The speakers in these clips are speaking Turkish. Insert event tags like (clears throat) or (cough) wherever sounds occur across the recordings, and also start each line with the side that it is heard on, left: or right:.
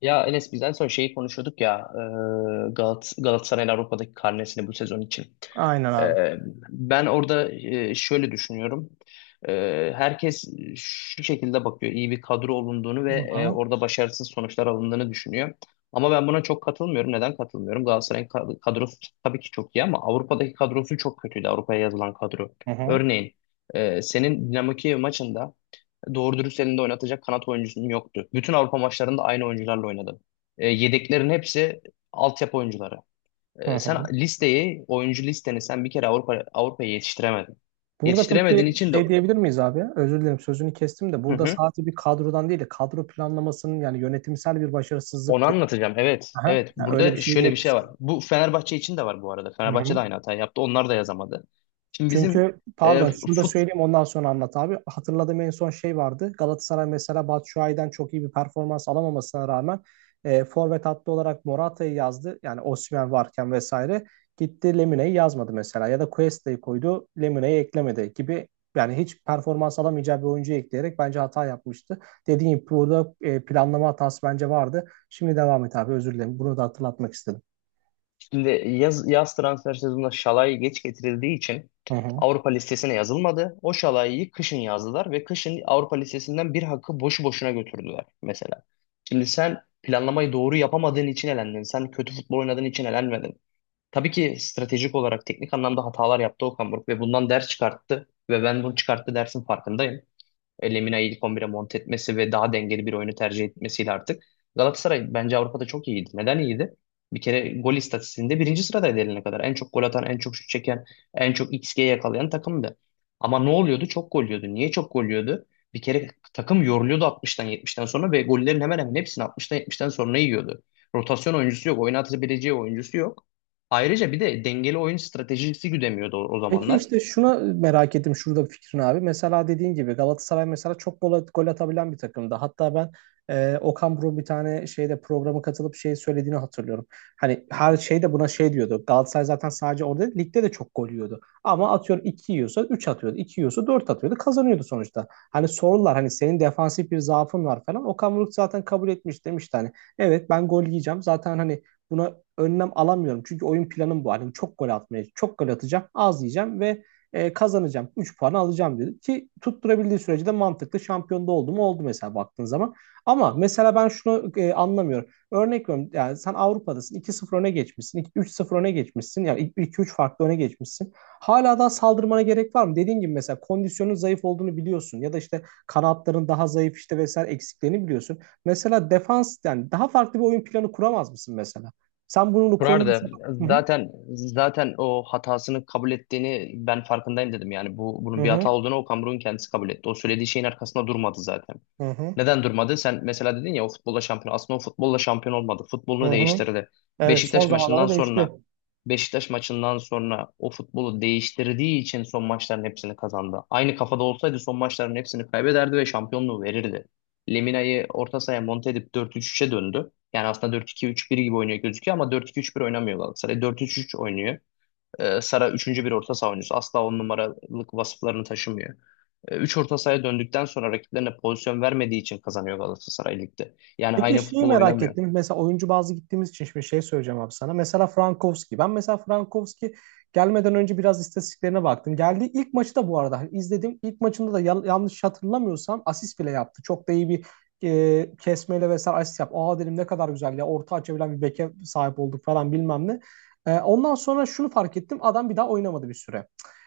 left: Ya Enes, biz en son şeyi konuşuyorduk ya, Galatasaray'ın Avrupa'daki karnesini bu sezon için.
right: Aynen abi.
left: E, Ben orada şöyle düşünüyorum. E, Herkes şu şekilde bakıyor. İyi bir kadro olunduğunu ve
right: Hı hı.
left: orada başarısız sonuçlar alındığını düşünüyor. Ama ben buna çok katılmıyorum. Neden katılmıyorum? Galatasaray'ın kadrosu tabii ki çok iyi, ama Avrupa'daki kadrosu çok kötüydü. Avrupa'ya yazılan kadro.
right: Hı hı.
left: Örneğin senin Dinamo Kiev maçında doğru dürüst elinde oynatacak kanat oyuncusum yoktu. Bütün Avrupa maçlarında aynı oyuncularla oynadım. Yedeklerin hepsi altyapı oyuncuları.
right: Hı
left: Sen
right: hı.
left: listeyi, oyuncu listeni sen bir kere Avrupa'ya yetiştiremedin.
right: Burada peki
left: Yetiştiremediğin için de.
right: şey diyebilir miyiz abi? Özür dilerim sözünü kestim de
left: Hı
right: burada
left: hı.
right: sadece bir kadrodan değil de kadro planlamasının yani yönetimsel bir
left: Onu
right: başarısızlık diye.
left: anlatacağım. Evet,
right: Aha,
left: evet.
right: yani öyle bir
left: Burada
right: şey
left: şöyle bir
right: değil.
left: şey var. Bu Fenerbahçe için de var bu arada.
right: Hı
left: Fenerbahçe de
right: hı.
left: aynı hatayı yaptı. Onlar da yazamadı. Şimdi bizim
right: Çünkü
left: e,
right: pardon şunu da
left: fut,
right: söyleyeyim ondan sonra anlat abi. Hatırladığım en son şey vardı. Galatasaray mesela Batshuayi'den çok iyi bir performans alamamasına rağmen forvet hattı olarak Morata'yı yazdı. Yani Osimhen varken vesaire. Gitti Lemine'yi yazmadı mesela ya da Cuesta'yı koydu Lemine'yi eklemedi gibi yani hiç performans alamayacağı bir oyuncuyu ekleyerek bence hata yapmıştı. Dediğim gibi burada planlama hatası bence vardı. Şimdi devam et abi özür dilerim. Bunu da hatırlatmak istedim.
left: Şimdi yaz transfer sezonunda Şalay geç getirildiği için
right: Hı hı.
left: Avrupa listesine yazılmadı. O Şalay'ı kışın yazdılar ve kışın Avrupa listesinden bir hakkı boşu boşuna götürdüler mesela. Şimdi sen planlamayı doğru yapamadığın için elendin. Sen kötü futbol oynadığın için elenmedin. Tabii ki stratejik olarak teknik anlamda hatalar yaptı Okan Buruk, ve bundan ders çıkarttı ve ben bunu çıkarttı dersin farkındayım. Lemina'yı ilk 11'e monte etmesi ve daha dengeli bir oyunu tercih etmesiyle artık. Galatasaray bence Avrupa'da çok iyiydi. Neden iyiydi? Bir kere gol istatistiğinde birinci sıradaydı eline kadar. En çok gol atan, en çok şut çeken, en çok XG yakalayan takımdı. Ama ne oluyordu? Çok gol yiyordu. Niye çok gol yiyordu? Bir kere takım yoruluyordu 60'tan 70'ten sonra ve gollerin hemen hemen hepsini 60'tan 70'ten sonra yiyordu. Rotasyon oyuncusu yok, oynatabileceği oyuncusu yok. Ayrıca bir de dengeli oyun stratejisi güdemiyordu o
right: Peki
left: zamanlar.
right: işte şuna merak ettim şurada bir fikrin abi. Mesela dediğin gibi Galatasaray mesela çok gol, gol atabilen bir takımdı. Hatta ben Okan Buruk'un bir tane şeyde programa katılıp şey söylediğini hatırlıyorum. Hani her şeyde buna şey diyordu. Galatasaray zaten sadece orada değil, ligde de çok gol yiyordu. Ama atıyorum 2 yiyorsa 3 atıyordu. İki yiyorsa 4 atıyordu. Kazanıyordu sonuçta. Hani sorular hani senin defansif bir zaafın var falan. Okan Buruk zaten kabul etmiş demişti hani. Evet ben gol yiyeceğim. Zaten hani buna önlem alamıyorum. Çünkü oyun planım bu. Hani çok gol atmaya, çok gol atacağım, az yiyeceğim ve kazanacağım. 3 puanı alacağım dedi. Ki tutturabildiği sürece de mantıklı şampiyonda oldu mu oldu mesela baktığın zaman. Ama mesela ben şunu anlamıyorum. Örnek veriyorum yani sen Avrupa'dasın 2-0 öne geçmişsin. 3-0 öne geçmişsin. Yani iki üç farklı öne geçmişsin. Hala daha saldırmana gerek var mı? Dediğin gibi mesela kondisyonun zayıf olduğunu biliyorsun. Ya da işte kanatların daha zayıf işte vesaire eksiklerini biliyorsun. Mesela defans yani daha farklı bir oyun planı kuramaz mısın mesela? Sen bunu konuyu...
left: Kurardı
right: Hı hı.
left: zaten, o hatasını kabul ettiğini ben farkındayım dedim. Yani bu,
right: Hı
left: bunun bir
right: hı.
left: hata olduğunu Okan Buruk'un kendisi kabul etti. O söylediği şeyin arkasında durmadı zaten.
right: Hı hı.
left: Neden durmadı? Sen mesela dedin ya, o futbolla şampiyon. Aslında o futbolla şampiyon olmadı.
right: Hı
left: Futbolunu
right: hı.
left: değiştirdi.
right: Evet son
left: Beşiktaş maçından
right: zamanlarda değişti.
left: sonra Beşiktaş maçından sonra o futbolu değiştirdiği için son maçların hepsini kazandı. Aynı kafada olsaydı son maçların hepsini kaybederdi ve şampiyonluğu verirdi. Lemina'yı orta sahaya monte edip 4-3-3'e döndü. Yani aslında 4-2-3-1 gibi oynuyor gözüküyor ama 4-2-3-1 oynamıyor Galatasaray. 4-3-3 oynuyor. Sara üçüncü bir orta saha oyuncusu. Asla on numaralık vasıflarını taşımıyor. Üç orta sahaya döndükten sonra rakiplerine pozisyon vermediği için kazanıyor Galatasaray Lig'de. Yani
right: Peki
left: aynı
right: şeyi
left: futbol
right: merak
left: oynamıyor.
right: ettim. Mesela oyuncu bazı gittiğimiz için şimdi şey söyleyeceğim abi sana. Mesela Frankowski. Ben mesela Frankowski gelmeden önce biraz istatistiklerine baktım. Geldiği ilk maçı da bu arada hani izledim. İlk maçında da yanlış hatırlamıyorsam asist bile yaptı. Çok da iyi bir kesmeyle vesaire asist yaptı. Aa dedim ne kadar güzel ya orta açabilen bir beke sahip olduk falan bilmem ne. Ondan sonra şunu fark ettim. Adam bir daha oynamadı bir süre.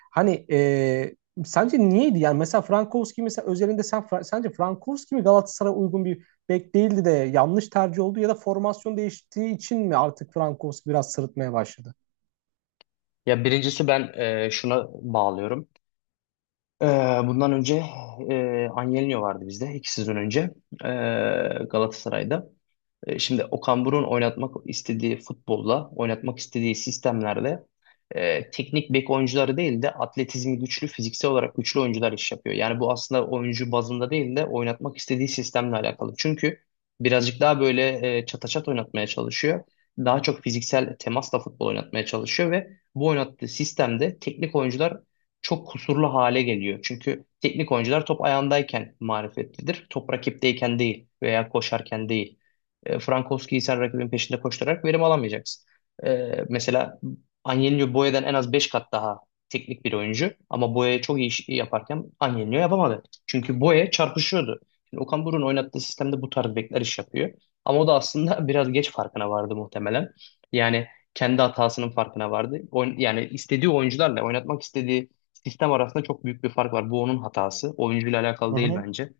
right: Hani sence niyeydi? Yani mesela Frankowski mesela özelinde sen sence Frankowski mi Galatasaray'a uygun bir bek değildi de yanlış tercih oldu ya da formasyon değiştiği için mi artık Frankowski biraz sırıtmaya başladı?
left: Ya, birincisi ben şuna bağlıyorum. Ee, bundan önce Angelino vardı bizde 2 sezon önce e, Galatasaray'da. Şimdi Okan Buruk'un oynatmak istediği futbolla, oynatmak istediği sistemlerde teknik bek oyuncuları değil de atletizmi güçlü, fiziksel olarak güçlü oyuncular iş yapıyor. Yani bu aslında oyuncu bazında değil de oynatmak istediği sistemle alakalı. Çünkü birazcık daha böyle çataçat oynatmaya çalışıyor. Daha çok fiziksel temasla futbol oynatmaya çalışıyor ve bu oynattığı sistemde teknik oyuncular çok kusurlu hale geliyor. Çünkü teknik oyuncular top ayağındayken marifetlidir. Top rakipteyken değil, veya koşarken değil. Frankowski'yi sen rakibin peşinde koşturarak verim alamayacaksın. Mesela Angelino Boya'dan en az 5 kat daha teknik bir oyuncu, ama Boya çok iyi iş yaparken Angelino yapamadı. Çünkü Boya çarpışıyordu. Şimdi Okan Buruk'un oynattığı sistemde bu tarz bekler iş yapıyor. Ama o da aslında (laughs) biraz geç farkına vardı muhtemelen. Yani kendi hatasının farkına vardı. Yani istediği oyuncularla oynatmak istediği sistem arasında çok büyük bir fark var. Bu onun hatası. Oyuncuyla
right: Hı
left: alakalı değil
right: hı.
left: bence.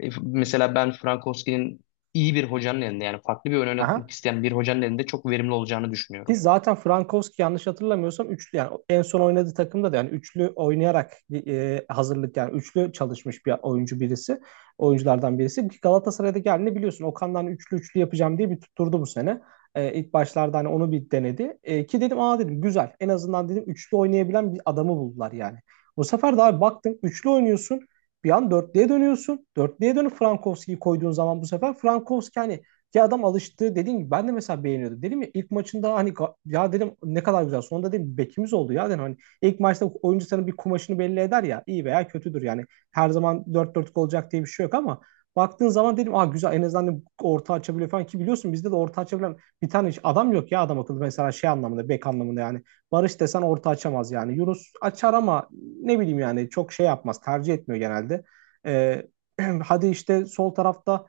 left: Mesela ben Frankowski'nin iyi bir hocanın elinde, yani farklı bir oyun
right: Aha.
left: oynatmak isteyen bir hocanın elinde çok verimli olacağını
right: Ki
left: düşünüyorum.
right: zaten Frankowski yanlış hatırlamıyorsam üçlü yani en son oynadığı takımda da yani üçlü oynayarak hazırlık yani üçlü çalışmış bir oyuncu birisi. Oyunculardan birisi. Ki Galatasaray'daki halini biliyorsun. Okan'dan üçlü üçlü yapacağım diye bir tutturdu bu sene. İlk başlarda hani onu bir denedi. Ki dedim aa dedim güzel. En azından dedim üçlü oynayabilen bir adamı buldular yani. Bu sefer de abi baktın üçlü oynuyorsun. Bir an dörtlüye dönüyorsun. Dörtlüye dönüp Frankowski'yi koyduğun zaman bu sefer Frankowski hani ya adam alıştı dediğim gibi ben de mesela beğeniyordum. Dedim ya ilk maçında hani ya dedim ne kadar güzel. Sonunda dedim bekimiz oldu ya dedim. Hani ilk maçta oyuncu sana bir kumaşını belli eder ya iyi veya kötüdür yani. Her zaman dört 4 olacak diye bir şey yok ama baktığın zaman dedim aa güzel en azından dedim orta açabiliyor falan ki biliyorsun bizde de orta açabilen bir tane hiç adam yok ya adam akıllı mesela şey anlamında bek anlamında yani. Barış desen orta açamaz yani. Yunus açar ama ne bileyim yani çok şey yapmaz tercih etmiyor genelde. Ee, (clears throat) Hadi işte sol tarafta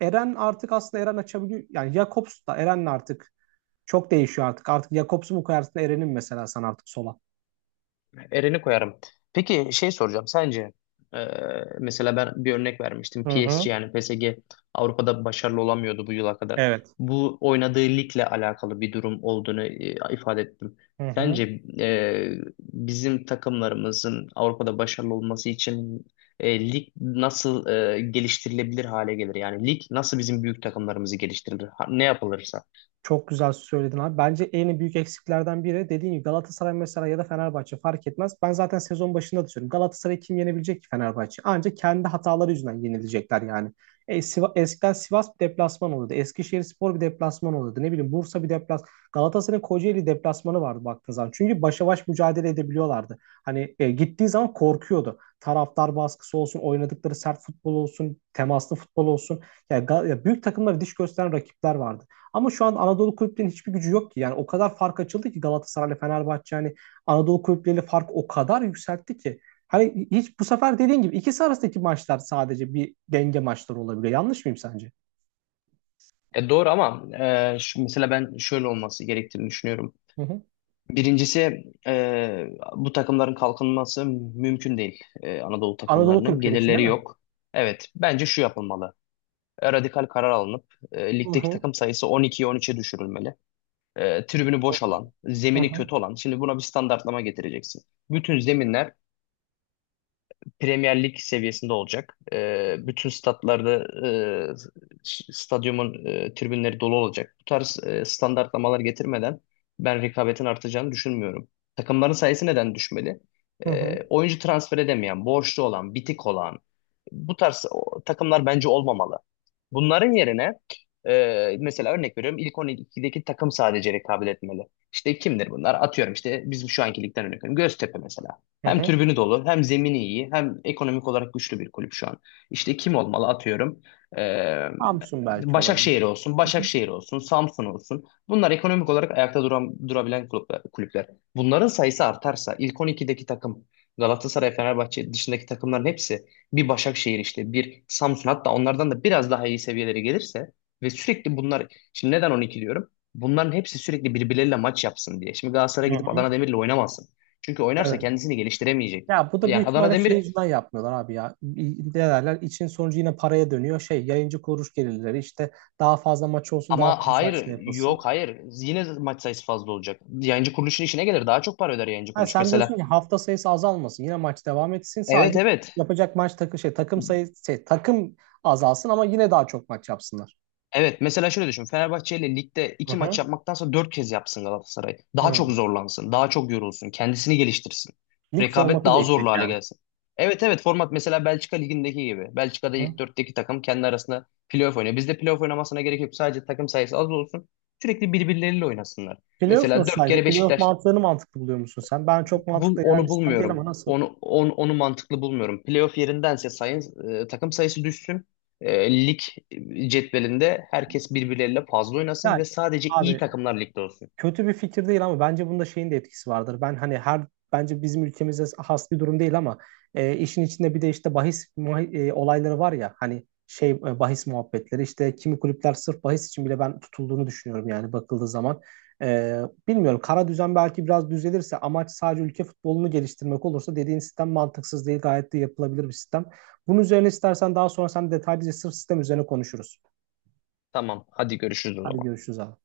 right: Eren artık aslında Eren açabiliyor. Yani Jakobs da Eren'le artık çok değişiyor artık. Artık Jakobs'u mu koyarsın Eren'in mesela sen artık sola.
left: Eren'i koyarım. Peki şey soracağım, sence e, mesela ben bir örnek vermiştim:
right: Hı hı.
left: PSG. Yani PSG Avrupa'da başarılı olamıyordu bu yıla kadar.
right: Evet.
left: Bu oynadığı ligle alakalı bir durum olduğunu ifade ettim.
right: Hı hı.
left: Sence e, bizim takımlarımızın Avrupa'da başarılı olması için lig nasıl geliştirilebilir hale gelir? Yani lig nasıl bizim büyük takımlarımızı geliştirilir? Ne yapılırsa.
right: Çok güzel söyledin abi. Bence en büyük eksiklerden biri dediğin gibi Galatasaray mesela ya da Fenerbahçe fark etmez. Ben zaten sezon başında da söylüyorum. Galatasaray kim yenebilecek ki Fenerbahçe? Ancak kendi hataları yüzünden yenilecekler yani. Eskiden Sivas bir deplasman oluyordu. Eskişehirspor bir deplasman oluyordu. Ne bileyim Bursa bir deplas. Galatasaray'ın Kocaeli deplasmanı vardı baktığın zaman. Çünkü başa baş mücadele edebiliyorlardı. Hani gittiği zaman korkuyordu. Taraftar baskısı olsun, oynadıkları sert futbol olsun, temaslı futbol olsun. Yani ya büyük takımlara diş gösteren rakipler vardı. Ama şu an Anadolu kulüplerinin hiçbir gücü yok ki. Yani o kadar fark açıldı ki Galatasaray'la Fenerbahçe yani Anadolu kulüpleriyle fark o kadar yükseltti ki. Hani hiç bu sefer dediğin gibi ikisi arasındaki maçlar sadece bir denge maçları olabiliyor. Yanlış mıyım sence?
left: Doğru ama şu, mesela ben şöyle olması gerektiğini düşünüyorum.
right: Hı hı.
left: Birincisi, bu takımların kalkınması mümkün değil. Anadolu
right: Anadolu
left: takımlarının
right: kulüpleri için
left: gelirleri
right: değil mi?
left: yok. Evet, bence şu yapılmalı. Radikal karar alınıp
right: Hı
left: ligdeki
right: hı.
left: takım sayısı 12'ye 13'e düşürülmeli. Tribünü boş alan,
right: Hı
left: zemini
right: hı.
left: kötü olan. Şimdi buna bir standartlama getireceksin. Bütün zeminler Premier Lig seviyesinde olacak. Bütün statlarda e, stadyumun tribünleri dolu olacak. Bu tarz standartlamalar getirmeden ben rekabetin artacağını düşünmüyorum. Takımların sayısı neden düşmeli?
right: Hı hı.
left: Oyuncu transfer edemeyen, borçlu olan, bitik olan bu tarz takımlar bence olmamalı. Bunların yerine, mesela örnek veriyorum, ilk 12'deki takım sadece rekabet etmeli. İşte kimdir bunlar? Atıyorum, işte bizim şu anki ligden örnek veriyorum. Göztepe mesela.
right: Hı
left: Hem
right: hı.
left: tribünü dolu, hem zemini iyi, hem ekonomik olarak güçlü bir kulüp şu an. İşte kim olmalı, atıyorum? Ee,
right: Samsun belki olabilir. Hı hı.
left: Başakşehir olsun, Samsun olsun. Bunlar ekonomik olarak ayakta duran, durabilen kulüpler. Bunların sayısı artarsa ilk 12'deki takım Galatasaray, Fenerbahçe dışındaki takımların hepsi, bir Başakşehir, işte bir Samsun, hatta onlardan da biraz daha iyi seviyeleri gelirse ve sürekli bunlar, şimdi neden 12 diyorum? Bunların hepsi sürekli birbirleriyle maç yapsın diye. Şimdi Galatasaray
right: Hı
left: gidip
right: hı.
left: Adana Demir'le oynamazsın. Çünkü oynarsa
right: Evet.
left: kendisini geliştiremeyecek.
right: Ya bu da
left: Yani
right: büyük
left: Adana
right: ihtimalle şey
left: Demir,
right: yüzünden yapmıyorlar abi ya. Ne derler? İçin sonucu yine paraya dönüyor. Şey yayıncı kuruluş gelirleri işte daha fazla maç olsun daha
left: ama
right: fazla işte
left: hayır,
right: yapılsın.
left: yok hayır, yine maç sayısı fazla olacak. Yayıncı kuruluşun işine gelir, daha çok para öder yayıncı
right: Ha,
left: kuruluş.
right: sen diyorsun
left: Mesela.
right: ki hafta sayısı azalmasın. Yine maç devam etsin.
left: Evet,
right: Sadece
left: evet.
right: yapacak maç şey takım sayısı şey, takım azalsın ama yine daha çok maç yapsınlar.
left: Evet, mesela şöyle düşün. Fenerbahçe ile ligde
right: Hı
left: 2 maç
right: hı.
left: yapmaktansa 4 kez yapsın Galatasaray. Daha çok
right: Hı.
left: zorlansın. Daha çok yorulsun. Kendisini geliştirsin.
right: Lig
left: Rekabet
right: formatı
left: daha zorlu
right: değişecek
left: hale
right: yani.
left: gelsin. Evet, evet, format mesela Belçika ligindeki gibi. Belçika'da
right: Hı.
left: ilk dörtteki takım kendi arasında playoff oynuyor. Bizde playoff oynamasına gerek yok. Sadece takım sayısı az olsun. Sürekli birbirleriyle oynasınlar.
right: Playoff
left: Mesela
right: nasıl
left: dört
right: sence?
left: kere
right: Playoff
left: Beşiktaş.
right: mantığını mantıklı buluyor musun sen? Ben çok
left: Bul,
right: mantıklı gelen bir
left: onu
right: sistem değil ama
left: bulmuyorum.
right: nasıl?
left: Onu mantıklı bulmuyorum. Playoff yerindense sayın, takım sayısı düşsün. Lig cetvelinde herkes birbirleriyle fazla oynasın
right: Yani
left: ve sadece iyi
right: abi
left: takımlar ligde olsun.
right: kötü bir fikir değil ama bence bunda şeyin de etkisi vardır. Ben hani her bence bizim ülkemizde has bir durum değil ama işin içinde bir de işte bahis olayları var ya hani şey bahis muhabbetleri işte kimi kulüpler sırf bahis için bile ben tutulduğunu düşünüyorum yani bakıldığı zaman. E, Bilmiyorum kara düzen belki biraz düzelirse amaç sadece ülke futbolunu geliştirmek olursa dediğin sistem mantıksız değil gayet de yapılabilir bir sistem. Bunun üzerine istersen daha sonra sen detaylıca sırf sistem üzerine konuşuruz.
left: Tamam, hadi görüşürüz o
right: Hadi
left: zaman.
right: görüşürüz abi.